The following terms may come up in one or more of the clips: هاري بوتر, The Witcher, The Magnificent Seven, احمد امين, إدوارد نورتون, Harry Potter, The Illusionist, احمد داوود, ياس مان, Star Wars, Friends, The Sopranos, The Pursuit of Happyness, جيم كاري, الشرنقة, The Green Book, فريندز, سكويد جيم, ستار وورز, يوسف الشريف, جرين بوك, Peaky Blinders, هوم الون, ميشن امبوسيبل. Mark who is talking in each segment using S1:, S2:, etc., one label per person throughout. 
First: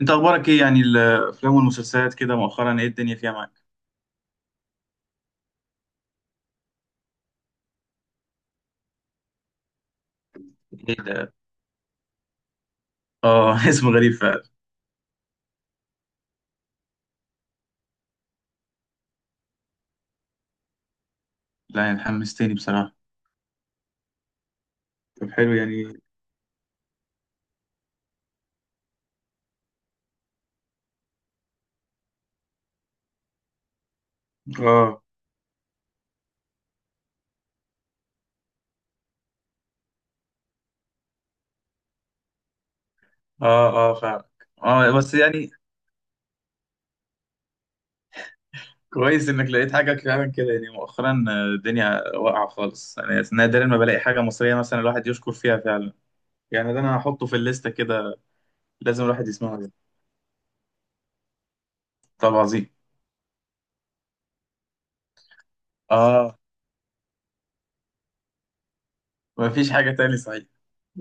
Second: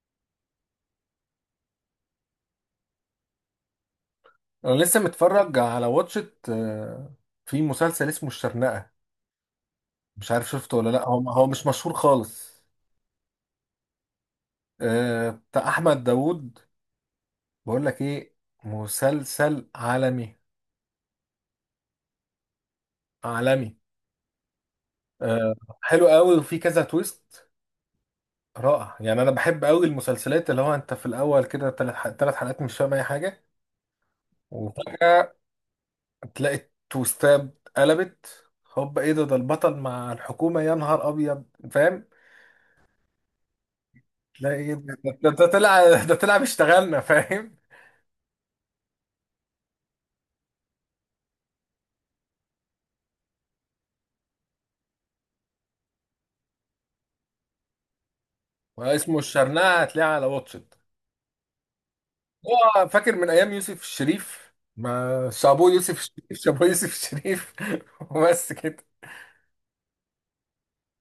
S1: انت اخبارك ايه، يعني الافلام والمسلسلات كده مؤخرا، ايه الدنيا فيها معاك؟
S2: انا لسه متفرج على واتشت في مسلسل اسمه الشرنقة. مش عارف شفته ولا
S1: ايه
S2: لا، هو
S1: ده؟
S2: هو مش مشهور خالص.
S1: اه، اسم غريب فعلا.
S2: آه، بتاع احمد داوود. بقول لك ايه، مسلسل عالمي.
S1: لا يعني حمستني بصراحه.
S2: عالمي.
S1: طب حلو
S2: آه،
S1: يعني.
S2: حلو قوي وفي كذا تويست. رائع، يعني انا بحب قوي المسلسلات اللي هو انت في الاول كده ثلاث ثلاث حلقات مش فاهم اي حاجة.
S1: اه،
S2: وفجأة تلاقي تويستات قلبت. هوب، ايه ده؟ ده البطل مع الحكومة، يا نهار ابيض! فاهم.
S1: اه، اه، فعلا.
S2: لا، ايه
S1: اه، بس يعني
S2: ده طلع اشتغلنا، فاهم.
S1: كويس انك لقيت حاجه فعلا كده، يعني مؤخرا الدنيا واقعه خالص. انا نادرا ما بلاقي حاجه مصريه مثلا الواحد يشكر فيها فعلا. يعني ده، انا هحطه في الليسته كده، لازم
S2: واسمه
S1: الواحد يسمعه يعني.
S2: الشرنقة، هتلاقيه على واتشت.
S1: طب عظيم.
S2: هو فاكر من ايام يوسف الشريف ما شابوه يوسف الشريف
S1: اه،
S2: شابوه يوسف الشريف وبس كده.
S1: مفيش حاجه تاني صحيح؟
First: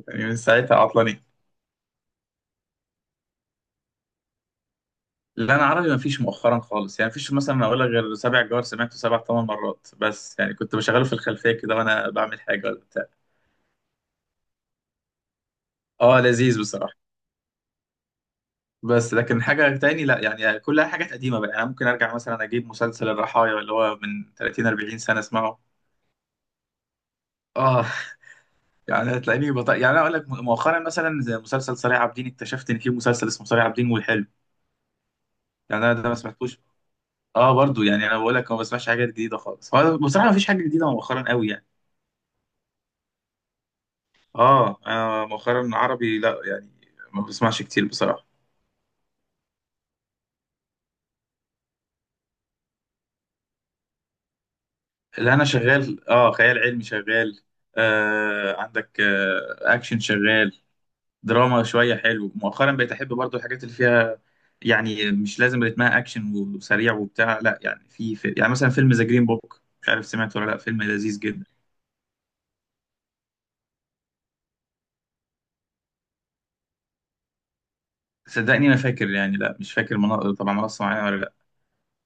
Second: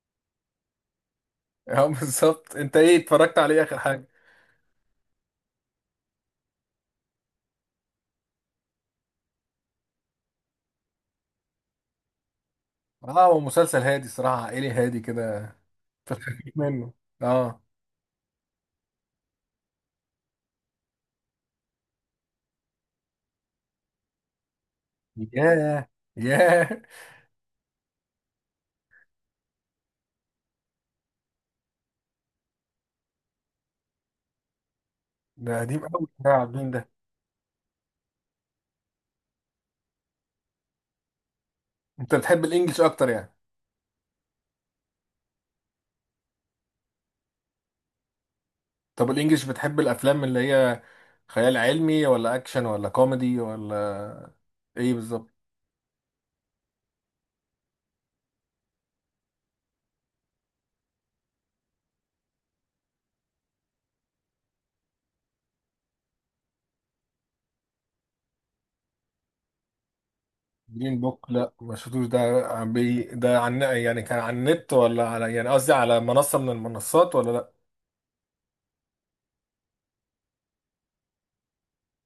S1: يعني من ساعتها عطلانين.
S2: اه بالظبط، انت ايه اتفرجت عليه اخر حاجه؟
S1: لا، انا عربي ما فيش مؤخرا خالص يعني، فيش مثلا اقول لك غير سبع جوار، سمعته سبع ثمان مرات، بس يعني كنت بشغله في الخلفيه كده وانا بعمل حاجه ولا بتاع.
S2: اه، هو مسلسل هادي صراحه، عائلي هادي كده. في
S1: اه،
S2: الخفيف
S1: لذيذ
S2: منه.
S1: بصراحه.
S2: اه.
S1: بس لكن حاجه تاني لا يعني، كلها حاجات قديمه بقى، يعني ممكن ارجع مثلا اجيب مسلسل الرحايا اللي هو من 30 40 سنه، اسمعه.
S2: ياه. ياه.
S1: اه، يعني هتلاقيني يعني انا اقول لك مؤخرا، مثلا زي مسلسل صريع عابدين، اكتشفت ان في مسلسل اسمه صريع عابدين، والحلو
S2: ده قديم
S1: يعني انا
S2: قوي،
S1: ده ما
S2: يا
S1: سمعتوش.
S2: عابدين ده.
S1: اه، برضو يعني انا بقول لك ما بسمعش حاجات جديده خالص، هو بصراحه ما فيش حاجه جديده مؤخرا قوي يعني.
S2: انت بتحب الانجليش اكتر يعني؟
S1: اه، انا مؤخرا عربي لا يعني، ما بسمعش كتير بصراحه.
S2: طب الانجليش، بتحب الافلام اللي هي خيال علمي ولا اكشن ولا كوميدي ولا ايه بالظبط؟
S1: اللي انا شغال، خيال علمي شغال، عندك، اكشن شغال، دراما شويه. حلو مؤخرا بقيت احب برضو الحاجات اللي فيها، يعني مش لازم رتمها اكشن وسريع وبتاع، لا يعني، في يعني مثلا فيلم ذا جرين بوك، مش عارف سمعت ولا لا، فيلم
S2: جرين
S1: لذيذ
S2: بوك؟
S1: جدا.
S2: لا، ما شفتوش ده. عن بي ده، عن يعني كان على النت ولا على يعني قصدي، على منصة من المنصات ولا لا؟
S1: صدقني ما فاكر يعني، لا مش فاكر طبعا منصه معينه ولا،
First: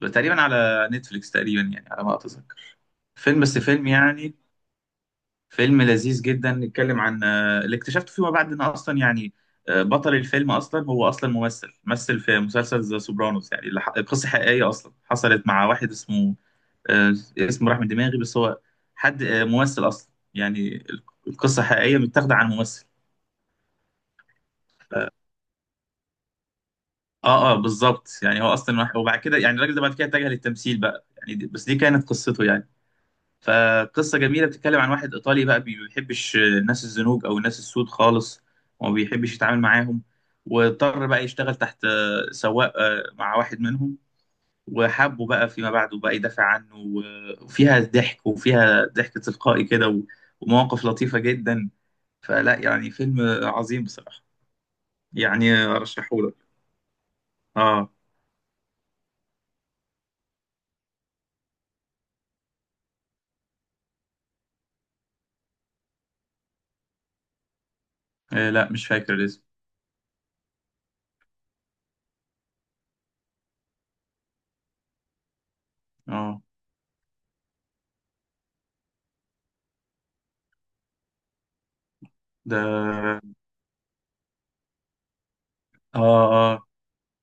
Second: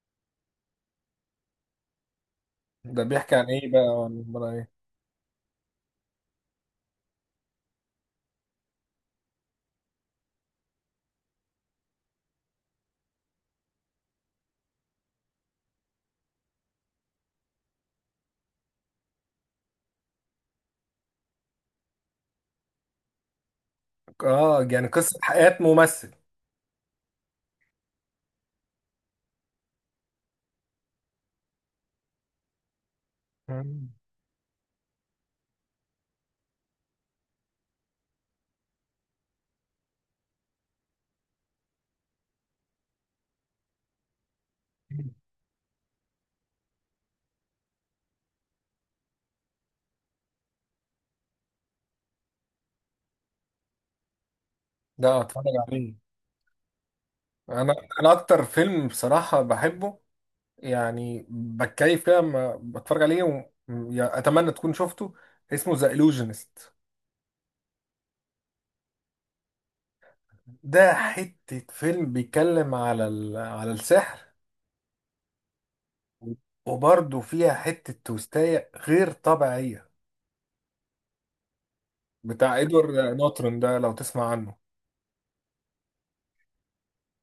S1: لا تقريبا على نتفليكس تقريبا يعني على ما اتذكر.
S2: ده بيحكي
S1: فيلم،
S2: عن
S1: بس
S2: ايه بقى،
S1: فيلم
S2: ولا
S1: يعني،
S2: عبارة عن ايه؟
S1: فيلم لذيذ جدا، نتكلم عن اللي اكتشفته فيما بعد ان اصلا يعني بطل الفيلم اصلا هو اصلا ممثل، مثل في مسلسل ذا سوبرانوس يعني، قصه حقيقيه اصلا حصلت مع واحد اسمه، آه، اسمه راح من دماغي، بس هو حد ممثل اصلا يعني، القصه حقيقيه متاخده عن ممثل.
S2: اه، يعني قصة حياة ممثل.
S1: اه، اه، بالظبط يعني، هو اصلا واحد وبعد كده يعني الراجل ده بعد كده اتجه للتمثيل بقى يعني، بس دي كانت قصته يعني.
S2: مم.
S1: فقصة جميلة بتتكلم عن واحد إيطالي بقى ما بيحبش الناس الزنوج أو الناس السود خالص، وما بيحبش يتعامل معاهم، واضطر بقى يشتغل تحت سواق مع واحد منهم، وحبه بقى فيما بعد وبقى يدافع عنه، وفيها ضحك، وفيها ضحك تلقائي كده، ومواقف لطيفة جدا. فلا يعني، فيلم عظيم بصراحة،
S2: ده اتفرج
S1: يعني
S2: عليه.
S1: أرشحهولك.
S2: انا
S1: آه،
S2: انا اكتر فيلم بصراحة بحبه. يعني بتكيف كده لما بتفرج عليه يعني اتمنى تكون شفته. اسمه ذا illusionist.
S1: آه، لا مش فاكر الاسم.
S2: ده حتة فيلم بيتكلم على السحر.
S1: آه،
S2: وبرضه فيها حتة توستاية غير طبيعية. بتاع إدوارد
S1: ده،
S2: نورتون، ده لو تسمع عنه.
S1: آه، آه، آه،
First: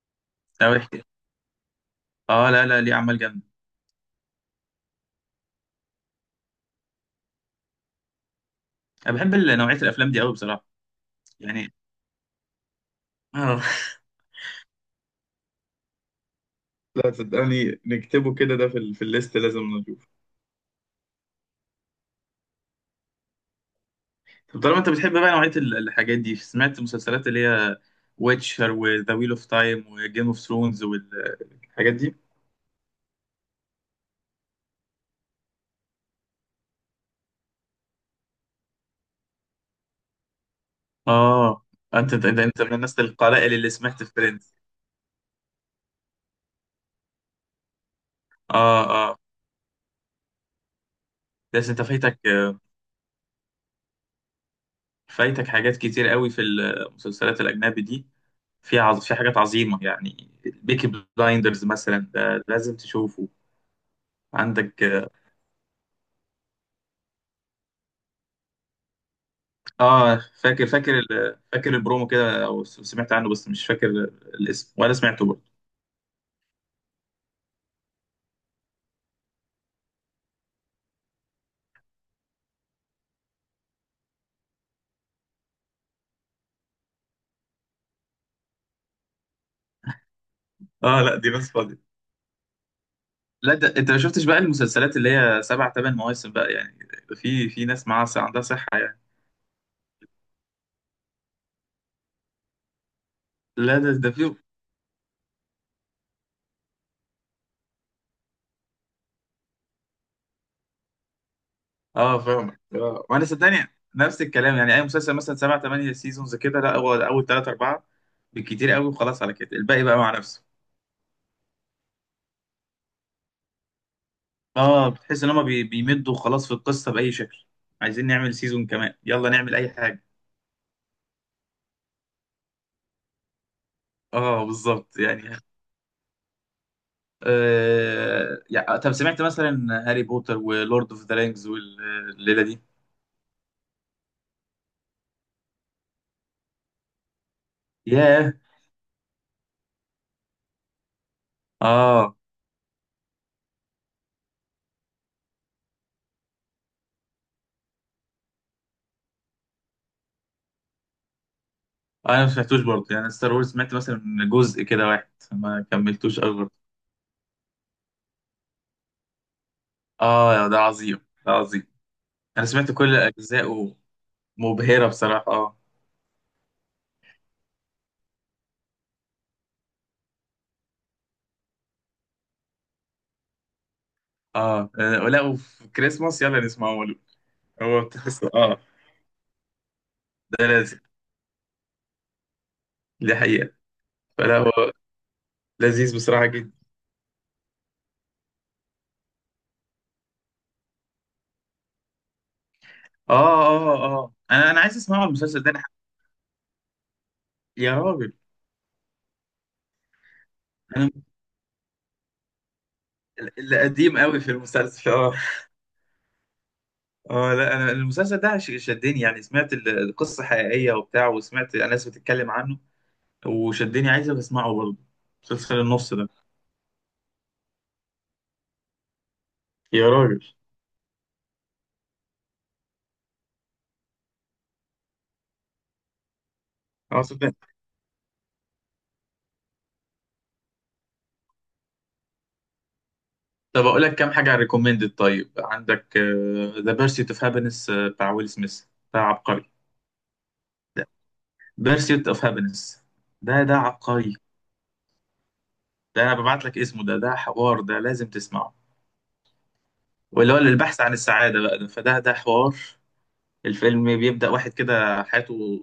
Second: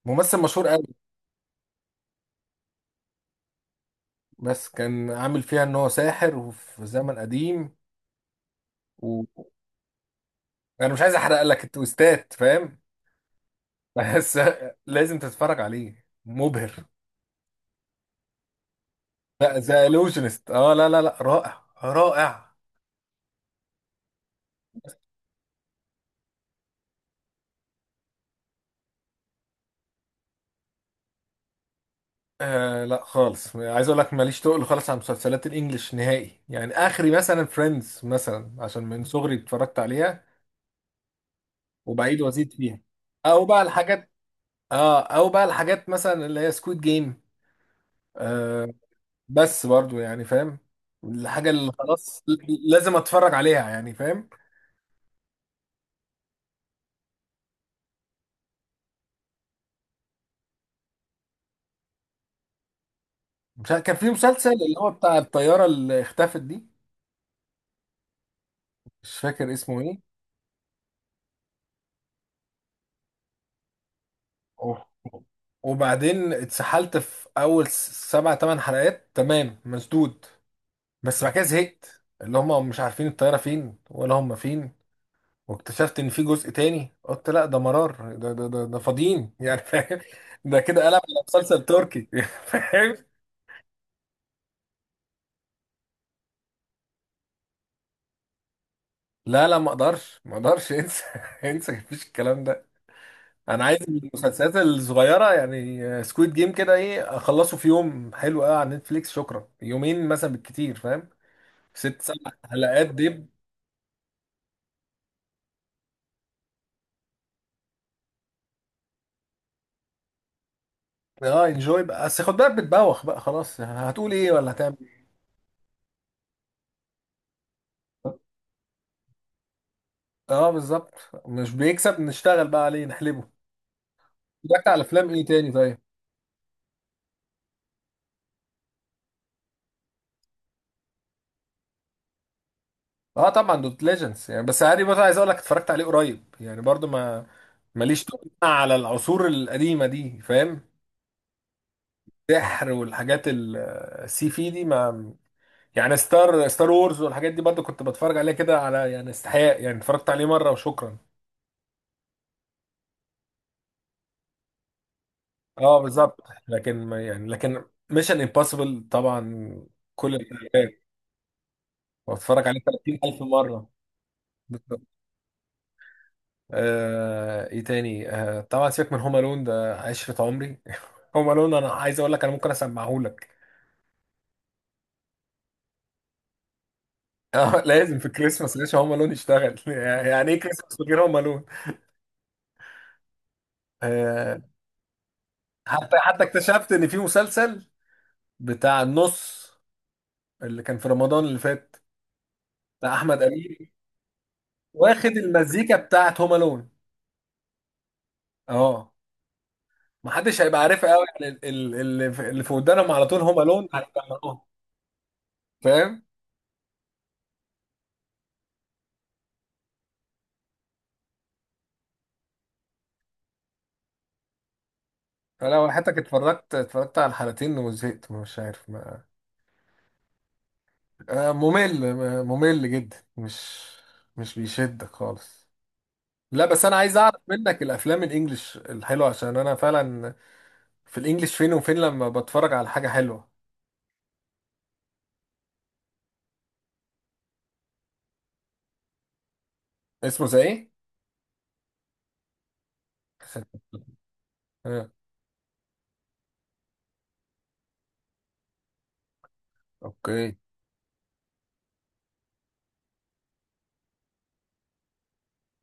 S2: ممثل مشهور
S1: لا
S2: قوي.
S1: احكي. آه، لا لا، ليه أعمال جامدة.
S2: بس كان عامل فيها إن هو ساحر وفي زمن قديم.
S1: انا
S2: وأنا
S1: بحب نوعيه الافلام دي قوي بصراحه،
S2: مش عايز أحرق لك
S1: يعني
S2: التويستات، فاهم.
S1: اه.
S2: بس لازم تتفرج عليه، مبهر.
S1: لا صدقني نكتبه كده، ده في في الليست
S2: لا،
S1: لازم
S2: ذا
S1: نشوف.
S2: إلوجنست. اه، لا لا لا، رائع رائع.
S1: طب طالما انت بتحب بقى نوعيه الحاجات دي، سمعت مسلسلات اللي هي ويتشر وذا ويل اوف تايم وجيم اوف ثرونز الحاجات دي؟
S2: آه، لا خالص، عايز اقول لك ماليش تقل خالص على مسلسلات الانجليش نهائي، يعني اخري مثلا فريندز مثلا، عشان من صغري اتفرجت عليها.
S1: اه، انت
S2: وبعيد
S1: انت
S2: وازيد
S1: انت من
S2: فيها.
S1: الناس
S2: او
S1: القلائل
S2: بقى
S1: اللي سمعت
S2: الحاجات.
S1: في فريندز.
S2: اه، او بقى الحاجات مثلا اللي هي سكويد جيم. آه.
S1: اه، اه،
S2: بس برضو يعني، فاهم. الحاجة
S1: بس
S2: اللي
S1: انت فايتك،
S2: خلاص لازم اتفرج عليها، يعني فاهم.
S1: فايتك حاجات كتير قوي في المسلسلات الاجنبي دي، في في حاجات عظيمه يعني، بيكي بلايندرز مثلا ده لازم تشوفه.
S2: مش عارف- كان في مسلسل اللي
S1: عندك
S2: هو بتاع الطيارة اللي اختفت دي. مش فاكر اسمه ايه.
S1: اه، فاكر، فاكر البرومو كده، او سمعت عنه، بس مش فاكر الاسم
S2: أوه.
S1: ولا سمعته برضه.
S2: وبعدين اتسحلت في اول سبع ثمان حلقات، تمام مسدود. بس بعد كده زهقت، اللي هم مش عارفين الطياره فين ولا هم فين. واكتشفت ان في جزء تاني، قلت لا، ده مرار، ده فاضيين، يعني فاهم. ده كده قلب
S1: اه،
S2: على
S1: لا دي ناس
S2: مسلسل
S1: فاضية.
S2: تركي، فاهم.
S1: لا ده انت ما شفتش بقى المسلسلات اللي هي سبع ثمان مواسم بقى يعني، في ناس معاها عندها صحة يعني.
S2: لا لا، ما اقدرش ما اقدرش انسى، انسى مفيش الكلام ده. انا
S1: لا،
S2: عايز
S1: ده في.
S2: المسلسلات الصغيره، يعني سكويد جيم كده، ايه، اخلصه في يوم حلو قوي على نتفليكس، شكرا، يومين مثلا بالكتير، فاهم. ست
S1: اه
S2: سبع
S1: فاهمك
S2: حلقات
S1: وانا
S2: دب.
S1: صدقني نفس الكلام يعني، اي مسلسل مثلا سبع ثمانية سيزونز كده، لا، هو اول ثلاثة أربعة بالكتير قوي، وخلاص على كده الباقي بقى مع نفسه.
S2: اه انجوي بقى، بس خد بالك بتبوخ بقى خلاص، هتقول ايه ولا هتعمل.
S1: اه، بتحس ان هما بيمدوا خلاص في القصة بأي شكل، عايزين نعمل سيزون كمان يلا نعمل اي حاجة.
S2: اه بالظبط، مش بيكسب نشتغل بقى عليه نحلبه.
S1: اه،
S2: اتفرجت على
S1: بالظبط
S2: افلام ايه
S1: يعني،
S2: تاني طيب؟
S1: يعني طب سمعت مثلا هاري بوتر ولورد اوف ذا رينجز والليله دي؟
S2: اه طبعا، دوت ليجندز يعني، بس هاري بوتر عايز اقول لك اتفرجت عليه قريب، يعني برضو ما، ماليش تقول
S1: ياه.
S2: على العصور القديمه دي، فاهم.
S1: اه،
S2: سحر والحاجات السي في دي ما، يعني ستار وورز والحاجات دي برضو كنت بتفرج عليها كده، على يعني استحياء، يعني اتفرجت عليه مره وشكرا.
S1: انا ما سمعتوش برضه يعني، ستار وورز سمعت مثلا جزء كده واحد، ما
S2: اه بالظبط،
S1: كملتوش قوي برضه.
S2: لكن ما يعني لكن، ميشن امبوسيبل طبعا، كل
S1: اه، ده
S2: الحلقات.
S1: عظيم، ده عظيم، انا
S2: واتفرج عليه
S1: سمعت كل
S2: 30,000 مره.
S1: اجزائه مبهره بصراحه، اه.
S2: ايه تاني؟ آه طبعا، سيبك من هوم الون، ده عشرة عمري. هوم الون، انا عايز اقول لك انا ممكن اسمعه لك.
S1: اه، لا وفي كريسماس يلا نسمعه هو،
S2: آه،
S1: هو
S2: لازم في
S1: بتحس
S2: كريسماس
S1: اه،
S2: ليش هوم الون يشتغل، يعني ايه
S1: ده لازم،
S2: كريسماس من غير هوم الون.
S1: دي حقيقه، فلا
S2: آه.
S1: هو لذيذ
S2: حتى
S1: بصراحه جدا.
S2: اكتشفت ان في مسلسل بتاع النص، اللي كان في رمضان اللي فات، بتاع احمد
S1: اه،
S2: امين،
S1: اه، اه، انا عايز اسمعه
S2: واخد
S1: المسلسل ده،
S2: المزيكا بتاعت هوم الون.
S1: يا راجل،
S2: اه، محدش هيبقى عارفها قوي، يعني اللي في ودانهم على طول هوم
S1: اللي
S2: الون
S1: قديم قوي في
S2: هيسمعوها،
S1: المسلسل اه.
S2: فاهم.
S1: اه، لا انا المسلسل ده شدني يعني، سمعت القصه حقيقيه وبتاع، وسمعت ناس بتتكلم عنه وشدني، عايز اسمعه برضه، مسلسل
S2: لو
S1: النص
S2: حياتك
S1: ده.
S2: اتفرجت على الحلقتين وزهقت، مش عارف ما.
S1: يا راجل.
S2: ممل جدا مش بيشدك خالص. لا، بس انا عايز
S1: اه
S2: اعرف
S1: صدقني.
S2: منك الافلام الانجليش الحلوه، عشان انا فعلا، في الانجليش فين وفين لما بتفرج على حاجه حلوه.
S1: طب اقول لك كام حاجه ريكومندد طيب، عندك ذا بيرسيت اوف هابينس بتاع ويل سميث، ده عبقري.
S2: اسمه زي ايه؟
S1: بيرسيت اوف هابينس، ده
S2: عشان-
S1: عبقري.
S2: آه،
S1: ده، انا ببعت لك اسمه، ده حوار، ده لازم تسمعه، واللي
S2: اوكي.
S1: هو البحث عن السعاده بقى، ده فده حوار. الفيلم بيبدأ واحد كده حياته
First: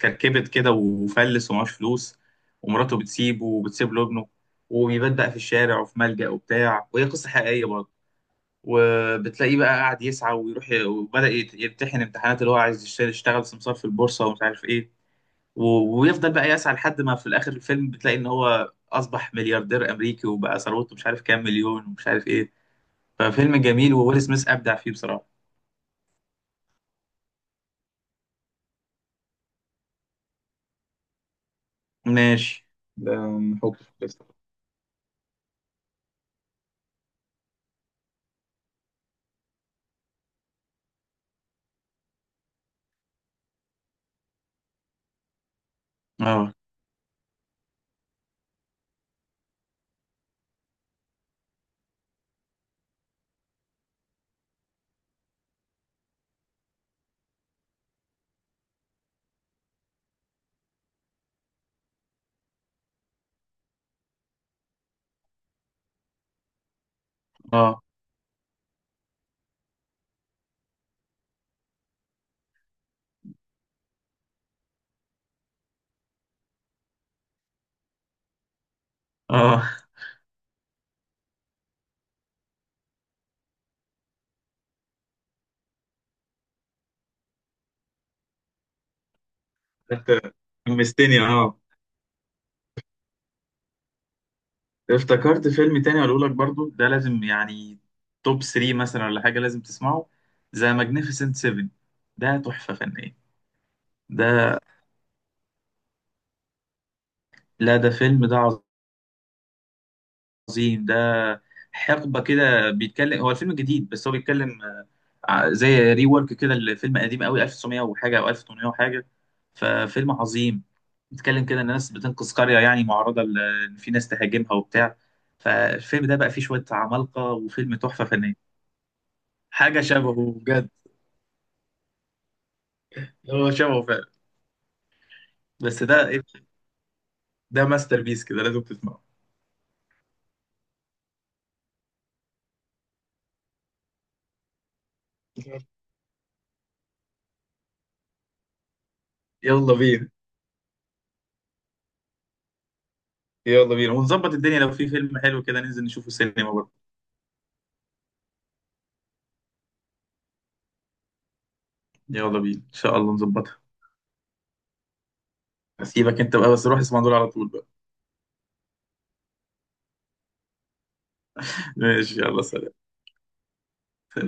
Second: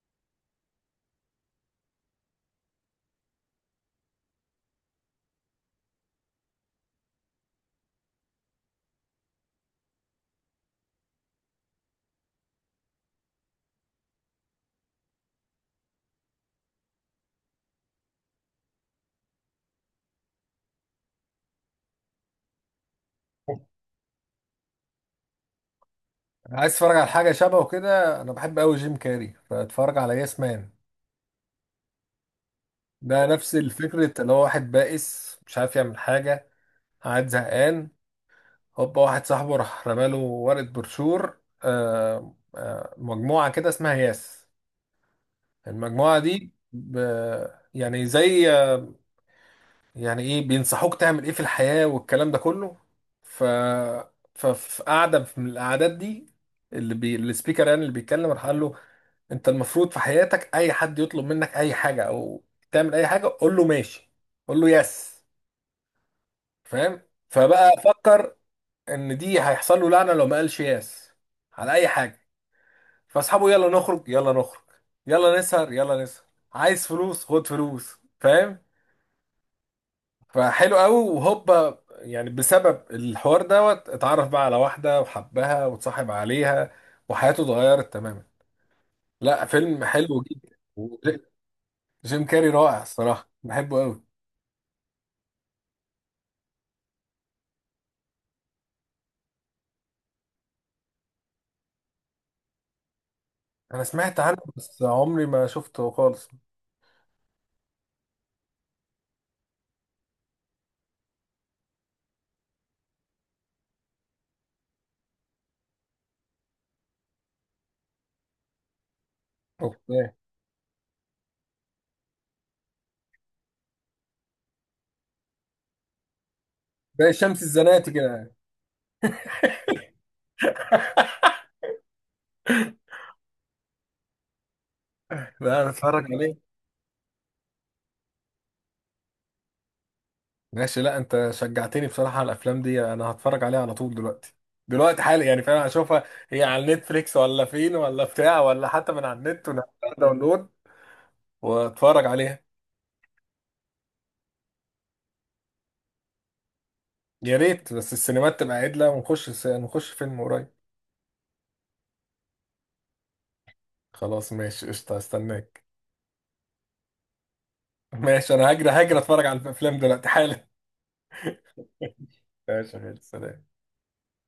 S1: كركبت كده وفلس ومعهوش فلوس، ومراته بتسيبه وبتسيب له ابنه، وبيبدأ في الشارع وفي ملجأ وبتاع، وهي قصة حقيقية برضه. وبتلاقيه بقى قاعد يسعى ويروح وبدأ يمتحن امتحانات، اللي هو عايز يشتغل سمسار في البورصة ومش عارف ايه، ويفضل بقى يسعى لحد ما في الآخر الفيلم بتلاقي إن هو أصبح ملياردير أمريكي، وبقى ثروته مش عارف كام مليون ومش عارف ايه. ففيلم جميل، وويل سميث أبدع فيه بصراحة.
S2: عايز اتفرج على حاجه شبهه كده، انا بحب قوي جيم كاري فاتفرج على ياس مان.
S1: ماشي، ده
S2: ده نفس
S1: محطوط في
S2: الفكره،
S1: الليستة.
S2: اللي هو واحد بائس مش عارف يعمل حاجه، قاعد زهقان. هوبا، واحد صاحبه راح رماله ورقة بروشور، مجموعة كده اسمها ياس. المجموعة
S1: اه،
S2: دي يعني زي، يعني ايه، بينصحوك تعمل ايه في الحياة والكلام ده كله. ف ففي قعدة من القعدات دي، السبيكر يعني اللي بيتكلم راح قال له: انت المفروض في حياتك، اي حد يطلب منك اي حاجة او تعمل اي حاجة، قول له ماشي، قول له يس، فاهم. فبقى
S1: اه،
S2: فكر ان دي هيحصل له لعنة لو ما قالش يس على اي حاجة. فاصحابه: يلا نخرج يلا نخرج، يلا نسهر يلا نسهر، عايز فلوس خد فلوس، فاهم.
S1: اه،
S2: فحلو قوي، وهوبا يعني بسبب الحوار دوت اتعرف بقى على واحدة وحبها واتصاحب عليها، وحياته اتغيرت تماما. لا، فيلم حلو
S1: انت
S2: جدا.
S1: حمستني اه.
S2: جيم كاري رائع، الصراحة بحبه قوي.
S1: افتكرت فيلم تاني اقول لك برضو، ده لازم يعني توب 3 مثلا ولا حاجه، لازم تسمعه، ذا ماجنيفيسنت 7 ده تحفه فنيه.
S2: انا سمعت عنه
S1: ده،
S2: بس عمري ما شفته خالص.
S1: لا ده فيلم ده عظيم، ده حقبه كده بيتكلم، هو الفيلم جديد بس هو بيتكلم زي ري ورك كده لفيلم قديم قوي، 1900 وحاجه او 1800 وحاجه، ففيلم
S2: اوكي.
S1: عظيم. بيتكلم كده ان ناس بتنقذ قريه يعني معرضه ان في ناس تهاجمها وبتاع، فالفيلم ده بقى فيه شويه
S2: زي
S1: عمالقه،
S2: شمس
S1: وفيلم
S2: الزناتي
S1: تحفه
S2: كده يعني.
S1: فنيه. حاجه شبهه بجد، هو شبهه فعلا.
S2: لا، انا
S1: بس
S2: اتفرج
S1: ده إيه؟
S2: عليه.
S1: ده ماستر بيس كده لازم تسمعه.
S2: ماشي، لا انت شجعتني بصراحة على الافلام دي، انا هتفرج عليها على طول دلوقتي، دلوقتي حالي يعني فعلا هشوفها. هي على نتفليكس ولا فين ولا بتاع، ولا حتى من على النت
S1: يلا
S2: ونعملها
S1: بينا،
S2: داونلود؟ واتفرج عليها.
S1: يلا بينا ونظبط الدنيا، لو في فيلم حلو كده ننزل نشوفه سينما برضه.
S2: يا ريت بس السينمات تبقى عدلة ونخش الس- نخش فيلم قريب.
S1: يلا بينا ان شاء الله نظبطها.
S2: خلاص ماشي، قشطة استناك.
S1: هسيبك انت بقى، بس روح اسمع دول على طول بقى.
S2: ماشي، انا هجري هجري اتفرج على الافلام دلوقتي حالا.
S1: ماشي يلا، سلام.
S2: ماشي يا غالي، سلام.
S1: سلام.